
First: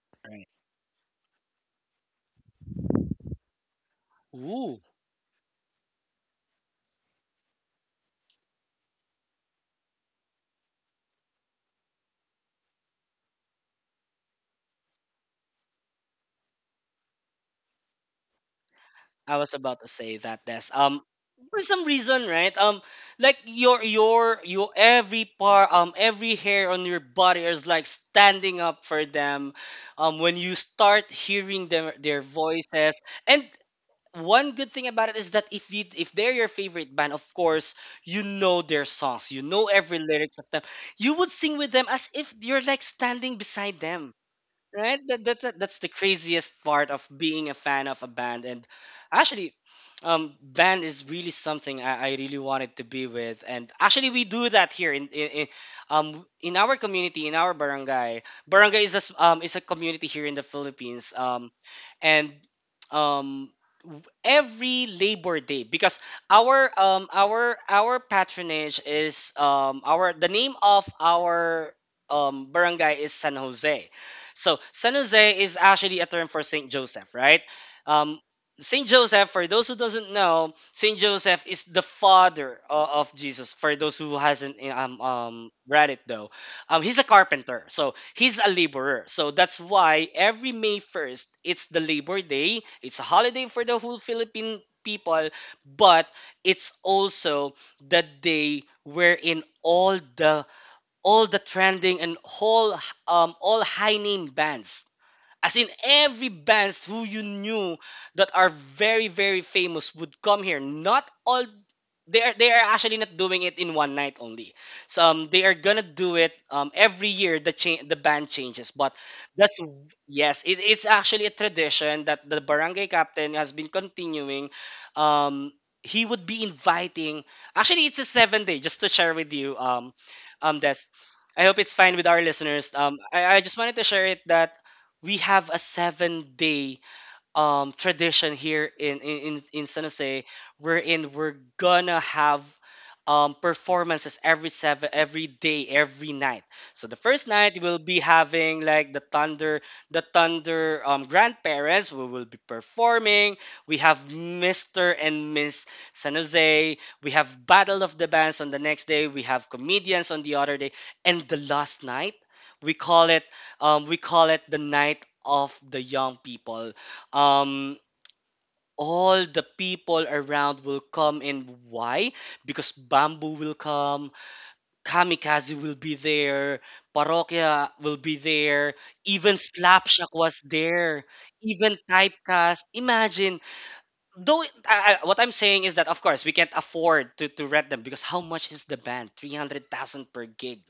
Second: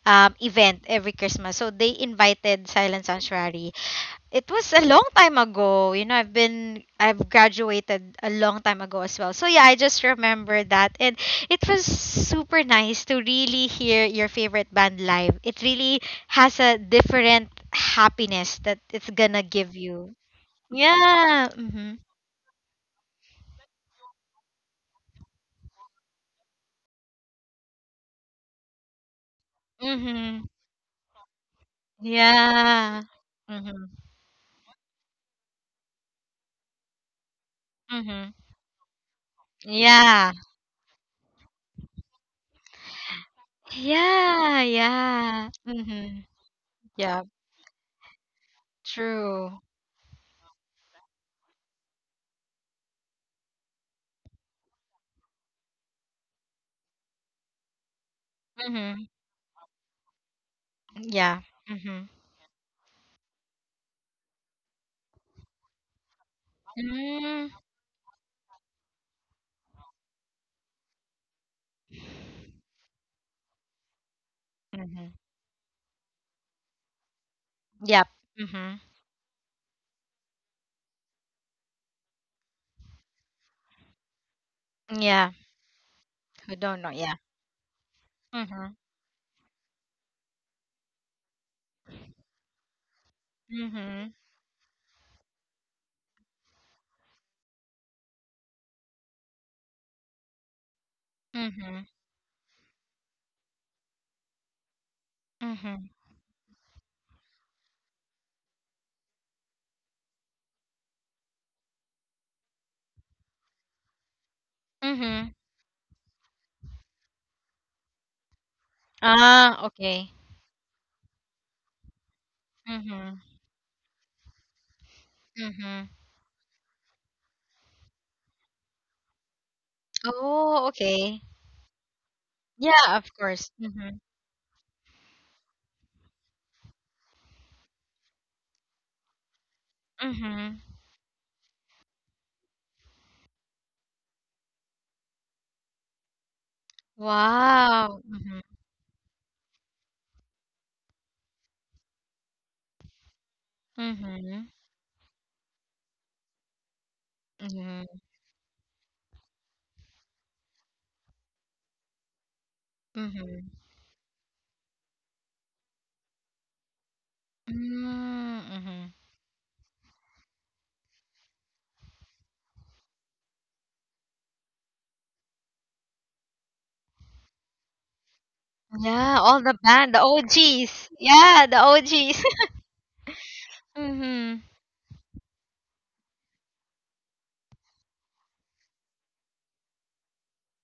Speaker 2: Right.
Speaker 1: Event every Christmas. So they invited Silent Sanctuary. It was
Speaker 2: Ooh.
Speaker 1: a long time ago. You know, I've graduated a long time ago as well. So yeah, I just remember that and it was super nice to really hear your favorite band live. It really has a different happiness that it's
Speaker 2: I
Speaker 1: gonna
Speaker 2: was
Speaker 1: give
Speaker 2: about to
Speaker 1: you.
Speaker 2: say that, Des.
Speaker 1: Yeah.
Speaker 2: For some
Speaker 1: Mhm.
Speaker 2: reason, right? Like your every part, every hair on your body is like standing up for them. When
Speaker 1: Mhm.
Speaker 2: you start hearing their voices,
Speaker 1: Yeah.
Speaker 2: and
Speaker 1: Mhm.
Speaker 2: one good thing about it is that if they're your favorite band, of course you
Speaker 1: Mhm.
Speaker 2: know their songs, you know every
Speaker 1: Yeah.
Speaker 2: lyrics of them. You would sing with them as if you're like standing beside them,
Speaker 1: Yeah,
Speaker 2: right? that, that,
Speaker 1: yeah.
Speaker 2: that that's the
Speaker 1: Mhm.
Speaker 2: craziest part of
Speaker 1: Yeah.
Speaker 2: being a fan of a band, and actually,
Speaker 1: True.
Speaker 2: band is really something I really wanted to be with. And actually we do that here in our community, in our barangay. Barangay is a
Speaker 1: Mm-hmm.
Speaker 2: is a community here in the Philippines.
Speaker 1: Yeah. Mm-hmm.
Speaker 2: And um every Labor Day, because
Speaker 1: Mm-hmm.
Speaker 2: our patronage is, our, the name of our barangay is San Jose. So San
Speaker 1: Mm-hmm.
Speaker 2: Jose is actually a term for Saint Joseph, right?
Speaker 1: Yep.
Speaker 2: Um,
Speaker 1: Mm-hmm.
Speaker 2: Saint Joseph, for those who doesn't know, Saint Joseph is the father of Jesus. For those who hasn't
Speaker 1: Yeah.
Speaker 2: read it though,
Speaker 1: Who don't know?
Speaker 2: he's a
Speaker 1: Yeah.
Speaker 2: carpenter, so he's a
Speaker 1: Mm-hmm.
Speaker 2: laborer. So that's why every May 1st, it's the Labor Day. It's a holiday for the whole
Speaker 1: Mm-hmm.
Speaker 2: Philippine people, but it's also the day wherein all the, all the
Speaker 1: Mm-hmm.
Speaker 2: trending and whole, all high name bands, as in
Speaker 1: Mm-hmm.
Speaker 2: every bands who you knew, that are very very famous, would come here. Not all, they are, they are actually not doing it in one night only. So
Speaker 1: Mm-hmm.
Speaker 2: they are gonna do it, every year. The band changes, but that's
Speaker 1: Ah, okay.
Speaker 2: yes, it's actually a tradition that the barangay
Speaker 1: Mm-hmm.
Speaker 2: captain has been continuing. Um,
Speaker 1: Mm-hmm.
Speaker 2: he would be inviting. Actually, it's a 7 day. Just to share with you,
Speaker 1: Oh,
Speaker 2: Des,
Speaker 1: okay.
Speaker 2: I hope it's fine with our listeners.
Speaker 1: Yeah, of
Speaker 2: I just
Speaker 1: course.
Speaker 2: wanted to share
Speaker 1: Mm-hmm.
Speaker 2: it that we have a 7 day tradition here in San Jose,
Speaker 1: Mm-hmm.
Speaker 2: wherein we're gonna have performances every seven, every day, every night. So the first night we'll be
Speaker 1: Wow. Mm-hmm.
Speaker 2: having like the thunder, the thunder, grandparents who will be performing. We have
Speaker 1: Mm-hmm.
Speaker 2: Mr and Miss San Jose, we have battle of
Speaker 1: Mm-hmm.
Speaker 2: the bands on the next day, we have comedians on the other day, and the last night, we call it,
Speaker 1: Mm-hmm.
Speaker 2: we call it the night of the young people. um
Speaker 1: Mm-hmm.
Speaker 2: all the people around will come in. Why? Because Bamboo will come, Kamikaze will be there, Parokya will be there,
Speaker 1: Yeah,
Speaker 2: even
Speaker 1: all the band,
Speaker 2: Slapshot
Speaker 1: the
Speaker 2: was
Speaker 1: OGs.
Speaker 2: there,
Speaker 1: Yeah, the
Speaker 2: even
Speaker 1: OGs. (laughs)
Speaker 2: Typecast. Imagine. Though
Speaker 1: Mm-hmm.
Speaker 2: what I'm saying is that of course we can't afford to rent them. Because how much is the band? 300,000 per gig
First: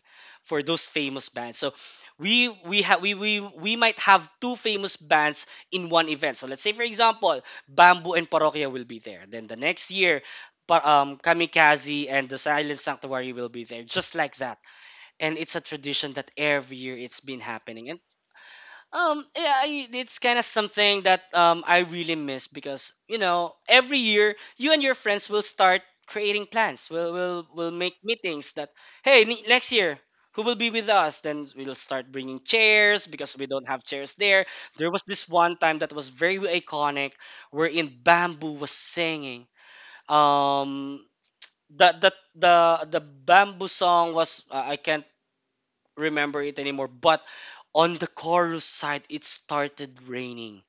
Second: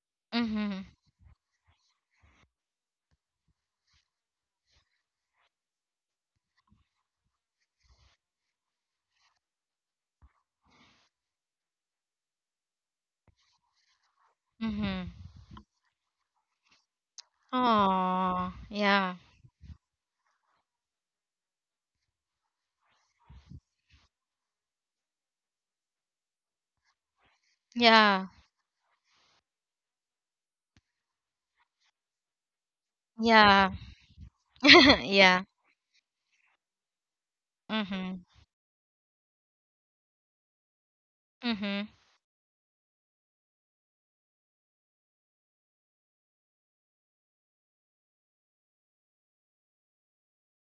Speaker 2: for
Speaker 1: Mm-hmm.
Speaker 2: those famous bands. So we might have two famous bands in one event. So let's say for example, Bamboo and Parokya will be there. Then the next year, Kamikaze and the Silent Sanctuary will be there, just like that.
Speaker 1: Mm-hmm.
Speaker 2: And it's a tradition that every year it's been happening.
Speaker 1: Oh yeah,
Speaker 2: Yeah, it's kind of something that I really miss, because you know every year you and your friends will start creating plans. We'll will make
Speaker 1: yeah,
Speaker 2: meetings that, hey, next year, who will be with us? Then we'll start bringing chairs because we
Speaker 1: yeah,
Speaker 2: don't have chairs there. There
Speaker 1: (laughs)
Speaker 2: was this
Speaker 1: yeah.
Speaker 2: one time that was very iconic, wherein
Speaker 1: Mhm,
Speaker 2: Bamboo was singing. Um,
Speaker 1: mhm,
Speaker 2: the the the the Bamboo song was I can't remember it anymore. But on the chorus side, it started raining.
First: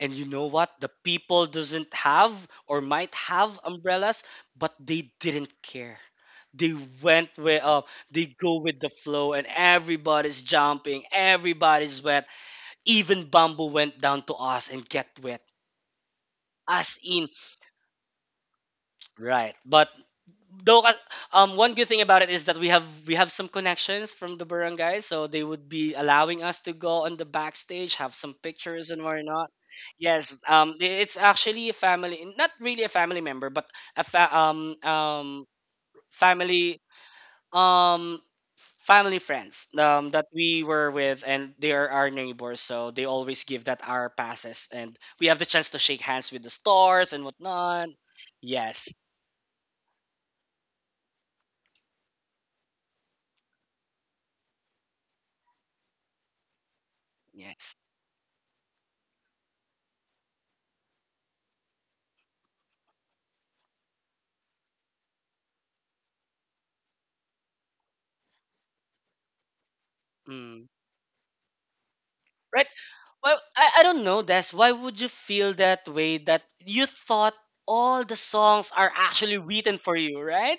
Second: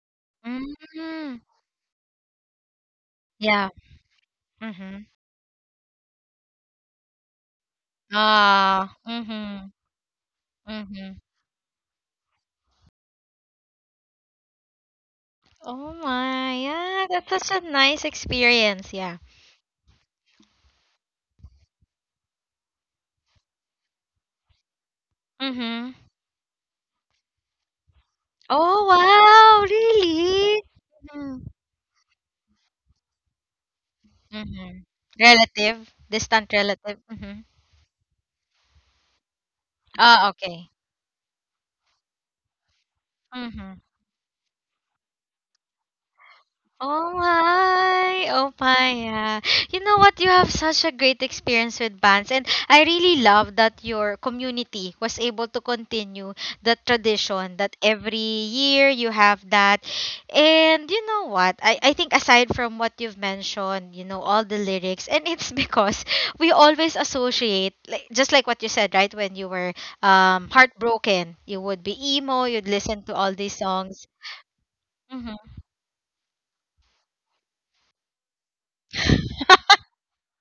Speaker 2: And you know what? The
Speaker 1: mm,
Speaker 2: people doesn't have, or might have
Speaker 1: yeah,
Speaker 2: umbrellas, but
Speaker 1: mhm.
Speaker 2: they didn't care. They went with they go with the
Speaker 1: Ah,
Speaker 2: flow, and
Speaker 1: mhm,
Speaker 2: everybody's jumping,
Speaker 1: mhm.
Speaker 2: everybody's wet. Even Bamboo went down to us and get wet.
Speaker 1: Oh my,
Speaker 2: Us
Speaker 1: yeah,
Speaker 2: in,
Speaker 1: that's such a nice experience. Yeah.
Speaker 2: right, but though one good thing about it is that we have some connections from the barangay, so they would be
Speaker 1: Mhm.
Speaker 2: allowing us to go on the backstage, have some
Speaker 1: Oh
Speaker 2: pictures and whatnot.
Speaker 1: wow,
Speaker 2: Yes,
Speaker 1: really?
Speaker 2: it's
Speaker 1: Mhm,
Speaker 2: actually a family, not really a family member, but a fa- um
Speaker 1: mhm.
Speaker 2: um
Speaker 1: Relative, distant
Speaker 2: family,
Speaker 1: relative. Mhm.
Speaker 2: um family friends
Speaker 1: Ah,
Speaker 2: that we
Speaker 1: okay.
Speaker 2: were with, and they are our neighbors, so they always give
Speaker 1: Mhm.
Speaker 2: that our passes and we have the chance to shake hands with the stars
Speaker 1: Oh
Speaker 2: and whatnot.
Speaker 1: my, oh
Speaker 2: Yes.
Speaker 1: my, yeah. You know what? You have such a great experience with bands, and I really love that your community was able to continue that
Speaker 2: Yes.
Speaker 1: tradition that every year you have that. And you know what? I think aside from what you've mentioned, you know, all the lyrics, and it's (laughs) because we always associate, like, just like what you said, right? When you were
Speaker 2: Mm.
Speaker 1: heartbroken, you would be
Speaker 2: Right.
Speaker 1: emo, you'd listen to
Speaker 2: Well,
Speaker 1: all these
Speaker 2: I don't know,
Speaker 1: songs.
Speaker 2: Des. Why would you feel
Speaker 1: Mm-hmm.
Speaker 2: that way, that you thought all the songs are actually written for you, right?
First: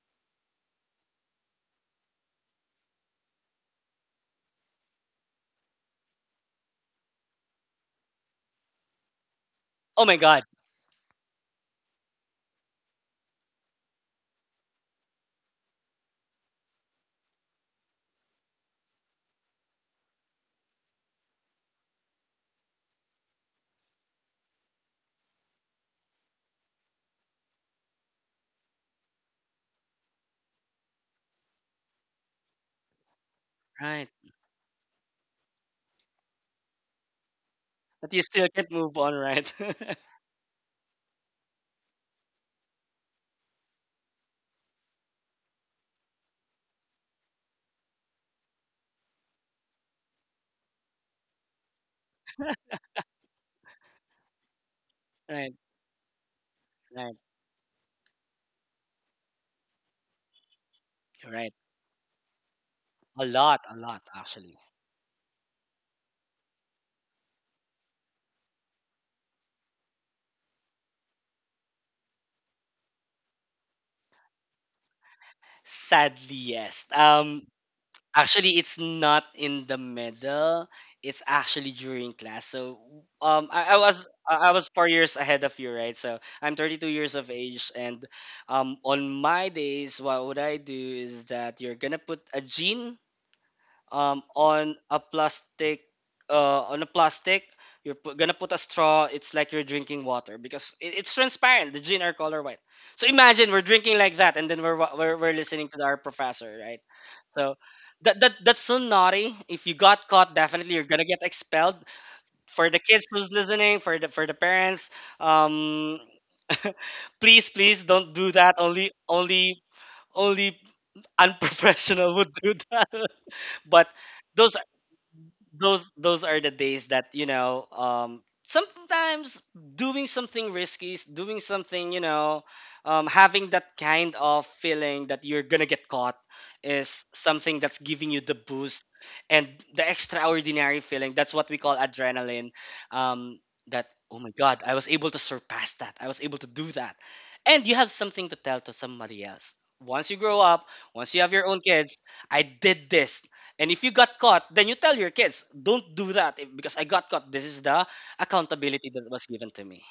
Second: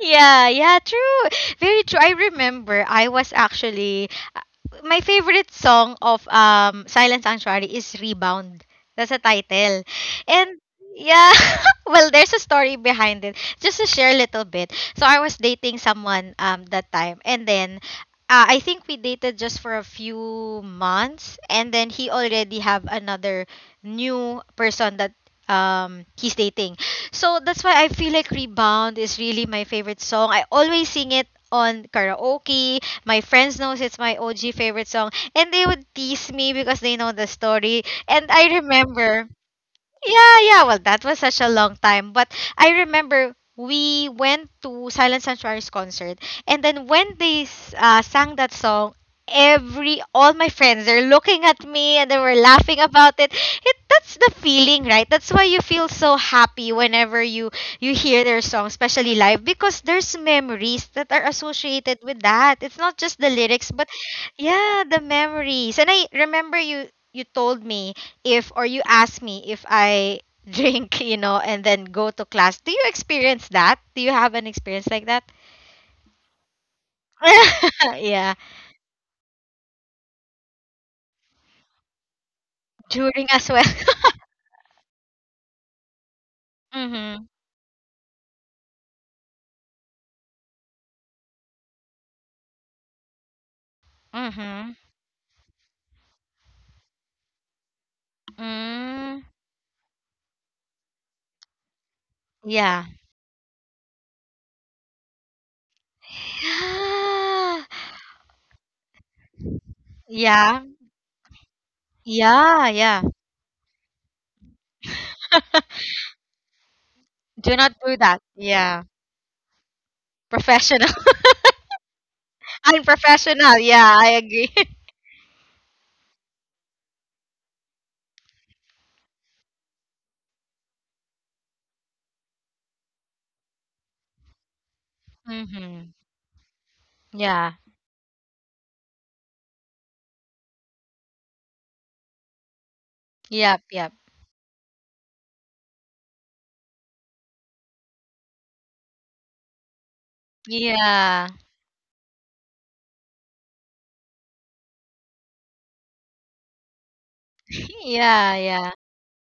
Speaker 1: Yeah, yeah, true. Very true. I remember I was actually uh, my favorite song of Silent Sanctuary is Rebound. That's a title.
Speaker 2: Oh my
Speaker 1: And
Speaker 2: God,
Speaker 1: yeah, (laughs) well there's a story behind it. Just to share a little bit. So I was dating someone that time and then I think we dated just for a few months and then he already have another new person that he's dating. So that's why I feel like Rebound is really my favorite song. I always sing it on karaoke. My friends knows it's my
Speaker 2: right.
Speaker 1: OG favorite song and they would tease me because they know the story.
Speaker 2: But
Speaker 1: And
Speaker 2: you still
Speaker 1: I
Speaker 2: can't move on,
Speaker 1: remember
Speaker 2: right? (laughs)
Speaker 1: yeah, yeah. Well, that was such a long time. But I remember we went to Silent Sanctuary's concert, and then when they sang that song, every all my friends they're looking at me and they were laughing about it. That's the feeling, right? That's why you
Speaker 2: Right,
Speaker 1: feel so happy
Speaker 2: right,
Speaker 1: whenever you hear their song, especially live, because there's memories that are
Speaker 2: right.
Speaker 1: associated with that. It's not just the
Speaker 2: A
Speaker 1: lyrics, but
Speaker 2: lot, actually.
Speaker 1: yeah, the memories. And I remember you told me if or you ask me if I (laughs) drink, and then go to class. Do you experience that? Do you have an experience like that?
Speaker 2: Sadly, yes.
Speaker 1: (laughs) yeah.
Speaker 2: Actually, it's not in the middle. It's actually during class. So, I
Speaker 1: During
Speaker 2: was
Speaker 1: as well.
Speaker 2: I was
Speaker 1: (laughs)
Speaker 2: 4 years ahead of you, right? So I'm 32 years of age,
Speaker 1: mhm.
Speaker 2: and on my days, what would I do is that you're gonna put a jean on a
Speaker 1: Mhm.
Speaker 2: plastic, on a plastic, you're gonna put a straw, it's like you're
Speaker 1: Mm.
Speaker 2: drinking water, because it's transparent, the gin are color white. So
Speaker 1: Yeah.
Speaker 2: imagine we're drinking like that, and then we're we're listening to our professor, right? So
Speaker 1: (gasps)
Speaker 2: that's so naughty. If you got caught, definitely you're
Speaker 1: Yeah.
Speaker 2: gonna get expelled. For the kids
Speaker 1: Yeah.
Speaker 2: who's
Speaker 1: Yeah. Yeah.
Speaker 2: listening, for the parents, um (laughs) please don't
Speaker 1: Do
Speaker 2: do
Speaker 1: not
Speaker 2: that.
Speaker 1: do that.
Speaker 2: only
Speaker 1: Yeah.
Speaker 2: only only unprofessional (laughs)
Speaker 1: Professional.
Speaker 2: would
Speaker 1: (laughs)
Speaker 2: do that. (laughs) But those
Speaker 1: Unprofessional. Yeah, I agree.
Speaker 2: those
Speaker 1: (laughs)
Speaker 2: those are the days that, you know, sometimes doing something risky is doing something, you know, having that kind of feeling that you're gonna get caught,
Speaker 1: mhm.
Speaker 2: is something that's giving you the
Speaker 1: Yeah.
Speaker 2: boost and the extraordinary feeling. That's what we call adrenaline. um, that oh my
Speaker 1: Yep,
Speaker 2: god, I
Speaker 1: yep.
Speaker 2: was able to surpass that, I was able to do that, and you have something to tell to somebody else once you grow up, once you have your own kids.
Speaker 1: Yeah.
Speaker 2: I did this, and if you got caught, then you tell your kids, don't do that, because I got caught. This is the
Speaker 1: (laughs)
Speaker 2: accountability
Speaker 1: Yeah,
Speaker 2: that was
Speaker 1: yeah.
Speaker 2: given to me.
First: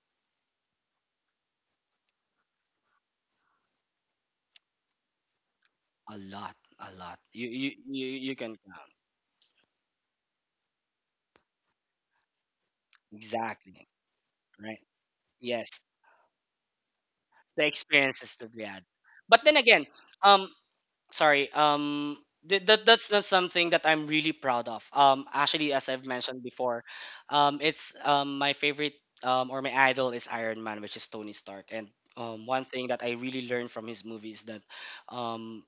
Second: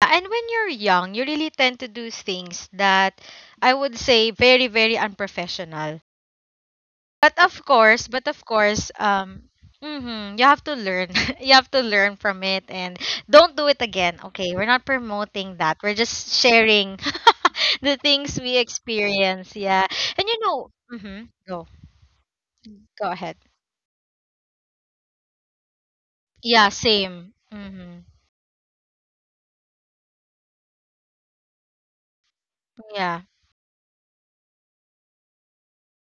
Speaker 1: Yeah, and when you're young, you really tend to do things that I would say very, very unprofessional.
Speaker 2: A lot, a lot.
Speaker 1: But of
Speaker 2: You can
Speaker 1: course,
Speaker 2: count.
Speaker 1: mhm, you have to learn. (laughs) you have to learn from it and don't do it
Speaker 2: Exactly.
Speaker 1: again. Okay, we're not
Speaker 2: Right?
Speaker 1: promoting that. We're
Speaker 2: Yes.
Speaker 1: just sharing (laughs)
Speaker 2: The
Speaker 1: the things we
Speaker 2: experiences that we had.
Speaker 1: experience.
Speaker 2: But then
Speaker 1: Yeah.
Speaker 2: again,
Speaker 1: And you know,
Speaker 2: um
Speaker 1: mm-hmm, go,
Speaker 2: sorry,
Speaker 1: go
Speaker 2: that
Speaker 1: ahead.
Speaker 2: that's not something that I'm really proud of. Actually, as I've
Speaker 1: Yeah,
Speaker 2: mentioned before,
Speaker 1: same. Mm-hmm.
Speaker 2: it's, my favorite, or my idol is Iron Man, which is Tony Stark. And one
Speaker 1: Yeah.
Speaker 2: thing that I really learned from his movie is that, um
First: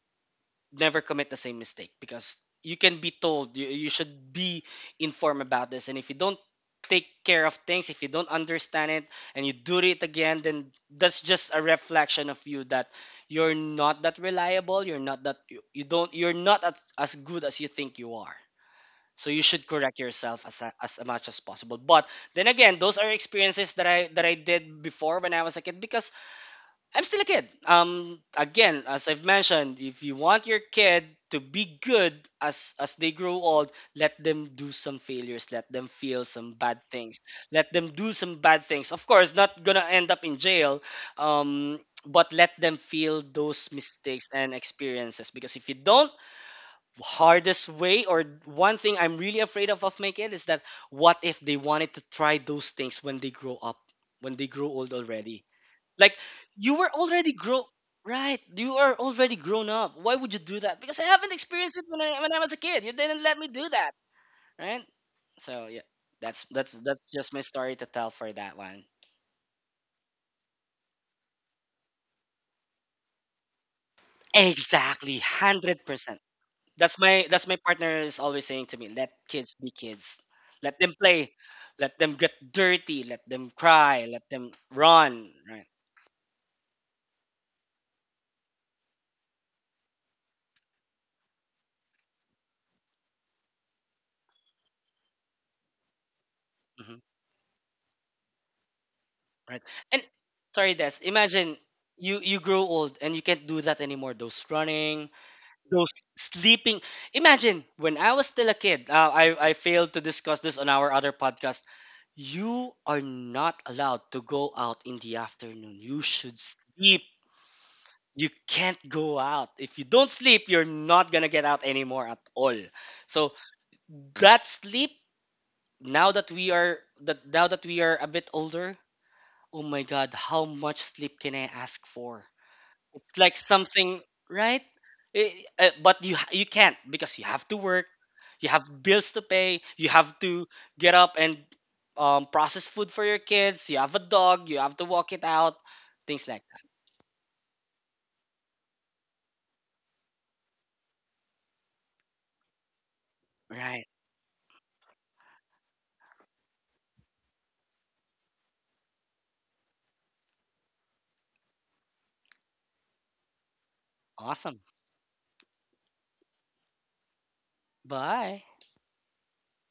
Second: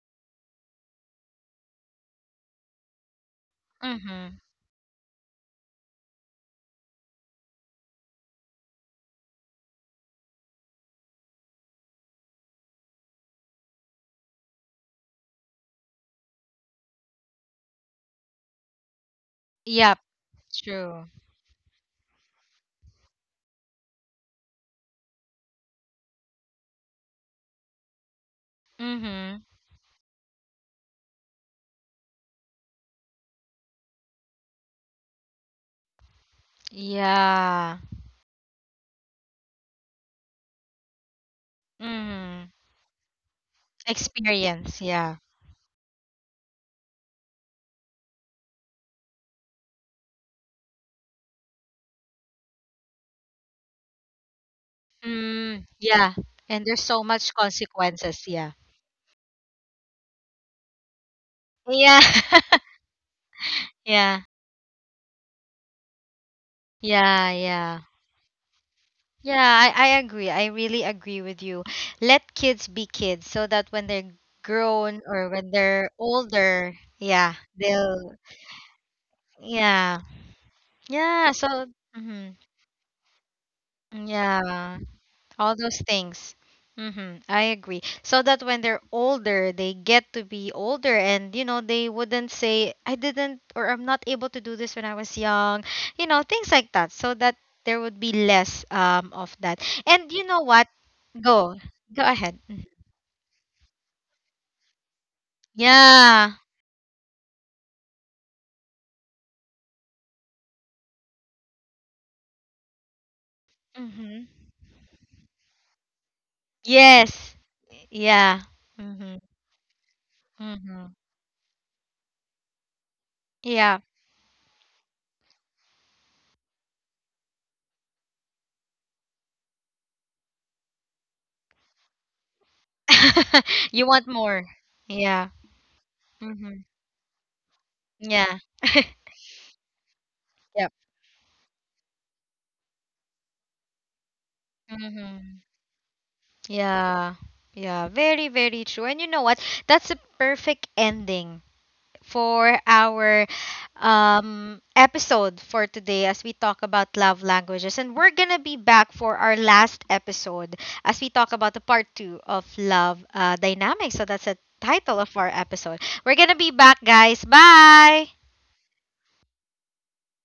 Speaker 2: never commit the same mistake, because you can be told, you should
Speaker 1: Mm-hmm.
Speaker 2: be informed about this, and if you don't take care of things, if you don't understand it, and you do it again, then that's just a reflection of you, that you're not that reliable, you're not that, you don't, you're not as, as good as you think you are. So you should
Speaker 1: Yep,
Speaker 2: correct yourself as,
Speaker 1: true.
Speaker 2: as much as possible. But then again, those are experiences that I did before when I was a kid, because I'm still a kid. Again, as I've
Speaker 1: Mm-hmm.
Speaker 2: mentioned, if you want your kid to be good as they grow old, let them do some failures, let them feel some bad things,
Speaker 1: Yeah.
Speaker 2: let them do some bad things. Of course, not gonna end up in jail.
Speaker 1: Mm-hmm.
Speaker 2: But let them feel those mistakes
Speaker 1: Experience,
Speaker 2: and
Speaker 1: yeah.
Speaker 2: experiences, because if you don't, hardest way, or one thing I'm really afraid of my kid is that, what if they wanted to try those things when they grow up, when they grow old
Speaker 1: Mm,
Speaker 2: already?
Speaker 1: yeah.
Speaker 2: Like,
Speaker 1: And there's so
Speaker 2: you were
Speaker 1: much
Speaker 2: already grown,
Speaker 1: consequences, yeah.
Speaker 2: right? You are already grown up. Why would you do that? Because I haven't
Speaker 1: Yeah.
Speaker 2: experienced it when I
Speaker 1: (laughs)
Speaker 2: when I was a kid. You didn't let me do that,
Speaker 1: Yeah.
Speaker 2: right? So yeah,
Speaker 1: Yeah,
Speaker 2: that's just my
Speaker 1: yeah.
Speaker 2: story to tell for that one.
Speaker 1: Yeah, I agree. I really agree with you. Let kids be kids so that when they're grown or when
Speaker 2: Exactly,
Speaker 1: they're
Speaker 2: 100%.
Speaker 1: older,
Speaker 2: That's
Speaker 1: yeah,
Speaker 2: my,
Speaker 1: they'll
Speaker 2: partner is always saying to me, let kids
Speaker 1: yeah.
Speaker 2: be kids. Let them
Speaker 1: Yeah,
Speaker 2: play.
Speaker 1: so
Speaker 2: Let
Speaker 1: mhm.
Speaker 2: them get dirty. Let them cry. Let
Speaker 1: Yeah.
Speaker 2: them
Speaker 1: All
Speaker 2: run.
Speaker 1: those
Speaker 2: Right.
Speaker 1: things. Mm-hmm, I agree. So that when they're older, they get to be older and, you know, they wouldn't say, I didn't or I'm not able to do this when I was young, things like that. So
Speaker 2: Mm-hmm.
Speaker 1: that there would be less of that.
Speaker 2: Right.
Speaker 1: And you
Speaker 2: And
Speaker 1: know what?
Speaker 2: sorry, Des.
Speaker 1: Go.
Speaker 2: Imagine
Speaker 1: Go ahead. Mhm.
Speaker 2: you grow old and you can't do that anymore. Those running, those
Speaker 1: Yeah.
Speaker 2: sleeping. Imagine when I was still a kid. I failed to discuss this on our other podcast. You are not
Speaker 1: Mm-hmm.
Speaker 2: allowed to go out in the afternoon. You should sleep.
Speaker 1: Yes. Yeah.
Speaker 2: You can't
Speaker 1: Mm-hmm.
Speaker 2: go out. If you don't sleep,
Speaker 1: Mm-hmm.
Speaker 2: you're not gonna get out anymore at all. So
Speaker 1: Yeah.
Speaker 2: that sleep, now that we are that now that we are a bit older, oh my God, how much sleep can I ask for? It's like
Speaker 1: (laughs) You want
Speaker 2: something,
Speaker 1: more.
Speaker 2: right?
Speaker 1: Yeah.
Speaker 2: Eh, but
Speaker 1: Mm-hmm.
Speaker 2: you can't, because you have to work,
Speaker 1: Yeah.
Speaker 2: you have
Speaker 1: (laughs)
Speaker 2: bills to pay, you have
Speaker 1: Yep.
Speaker 2: to get up and, process food for your kids. You have a dog, you have to
Speaker 1: Mm-hmm.
Speaker 2: walk it out, things like
Speaker 1: Yeah. Yeah, very, very true. And you know what? That's a perfect ending for our
Speaker 2: that. Right?
Speaker 1: episode for today as we talk about love languages and we're going to be back for our last episode as we talk about the part 2 of love dynamics. So that's the
Speaker 2: Awesome.
Speaker 1: title of our episode. We're going to be back, guys. Bye.
Speaker 2: Bye.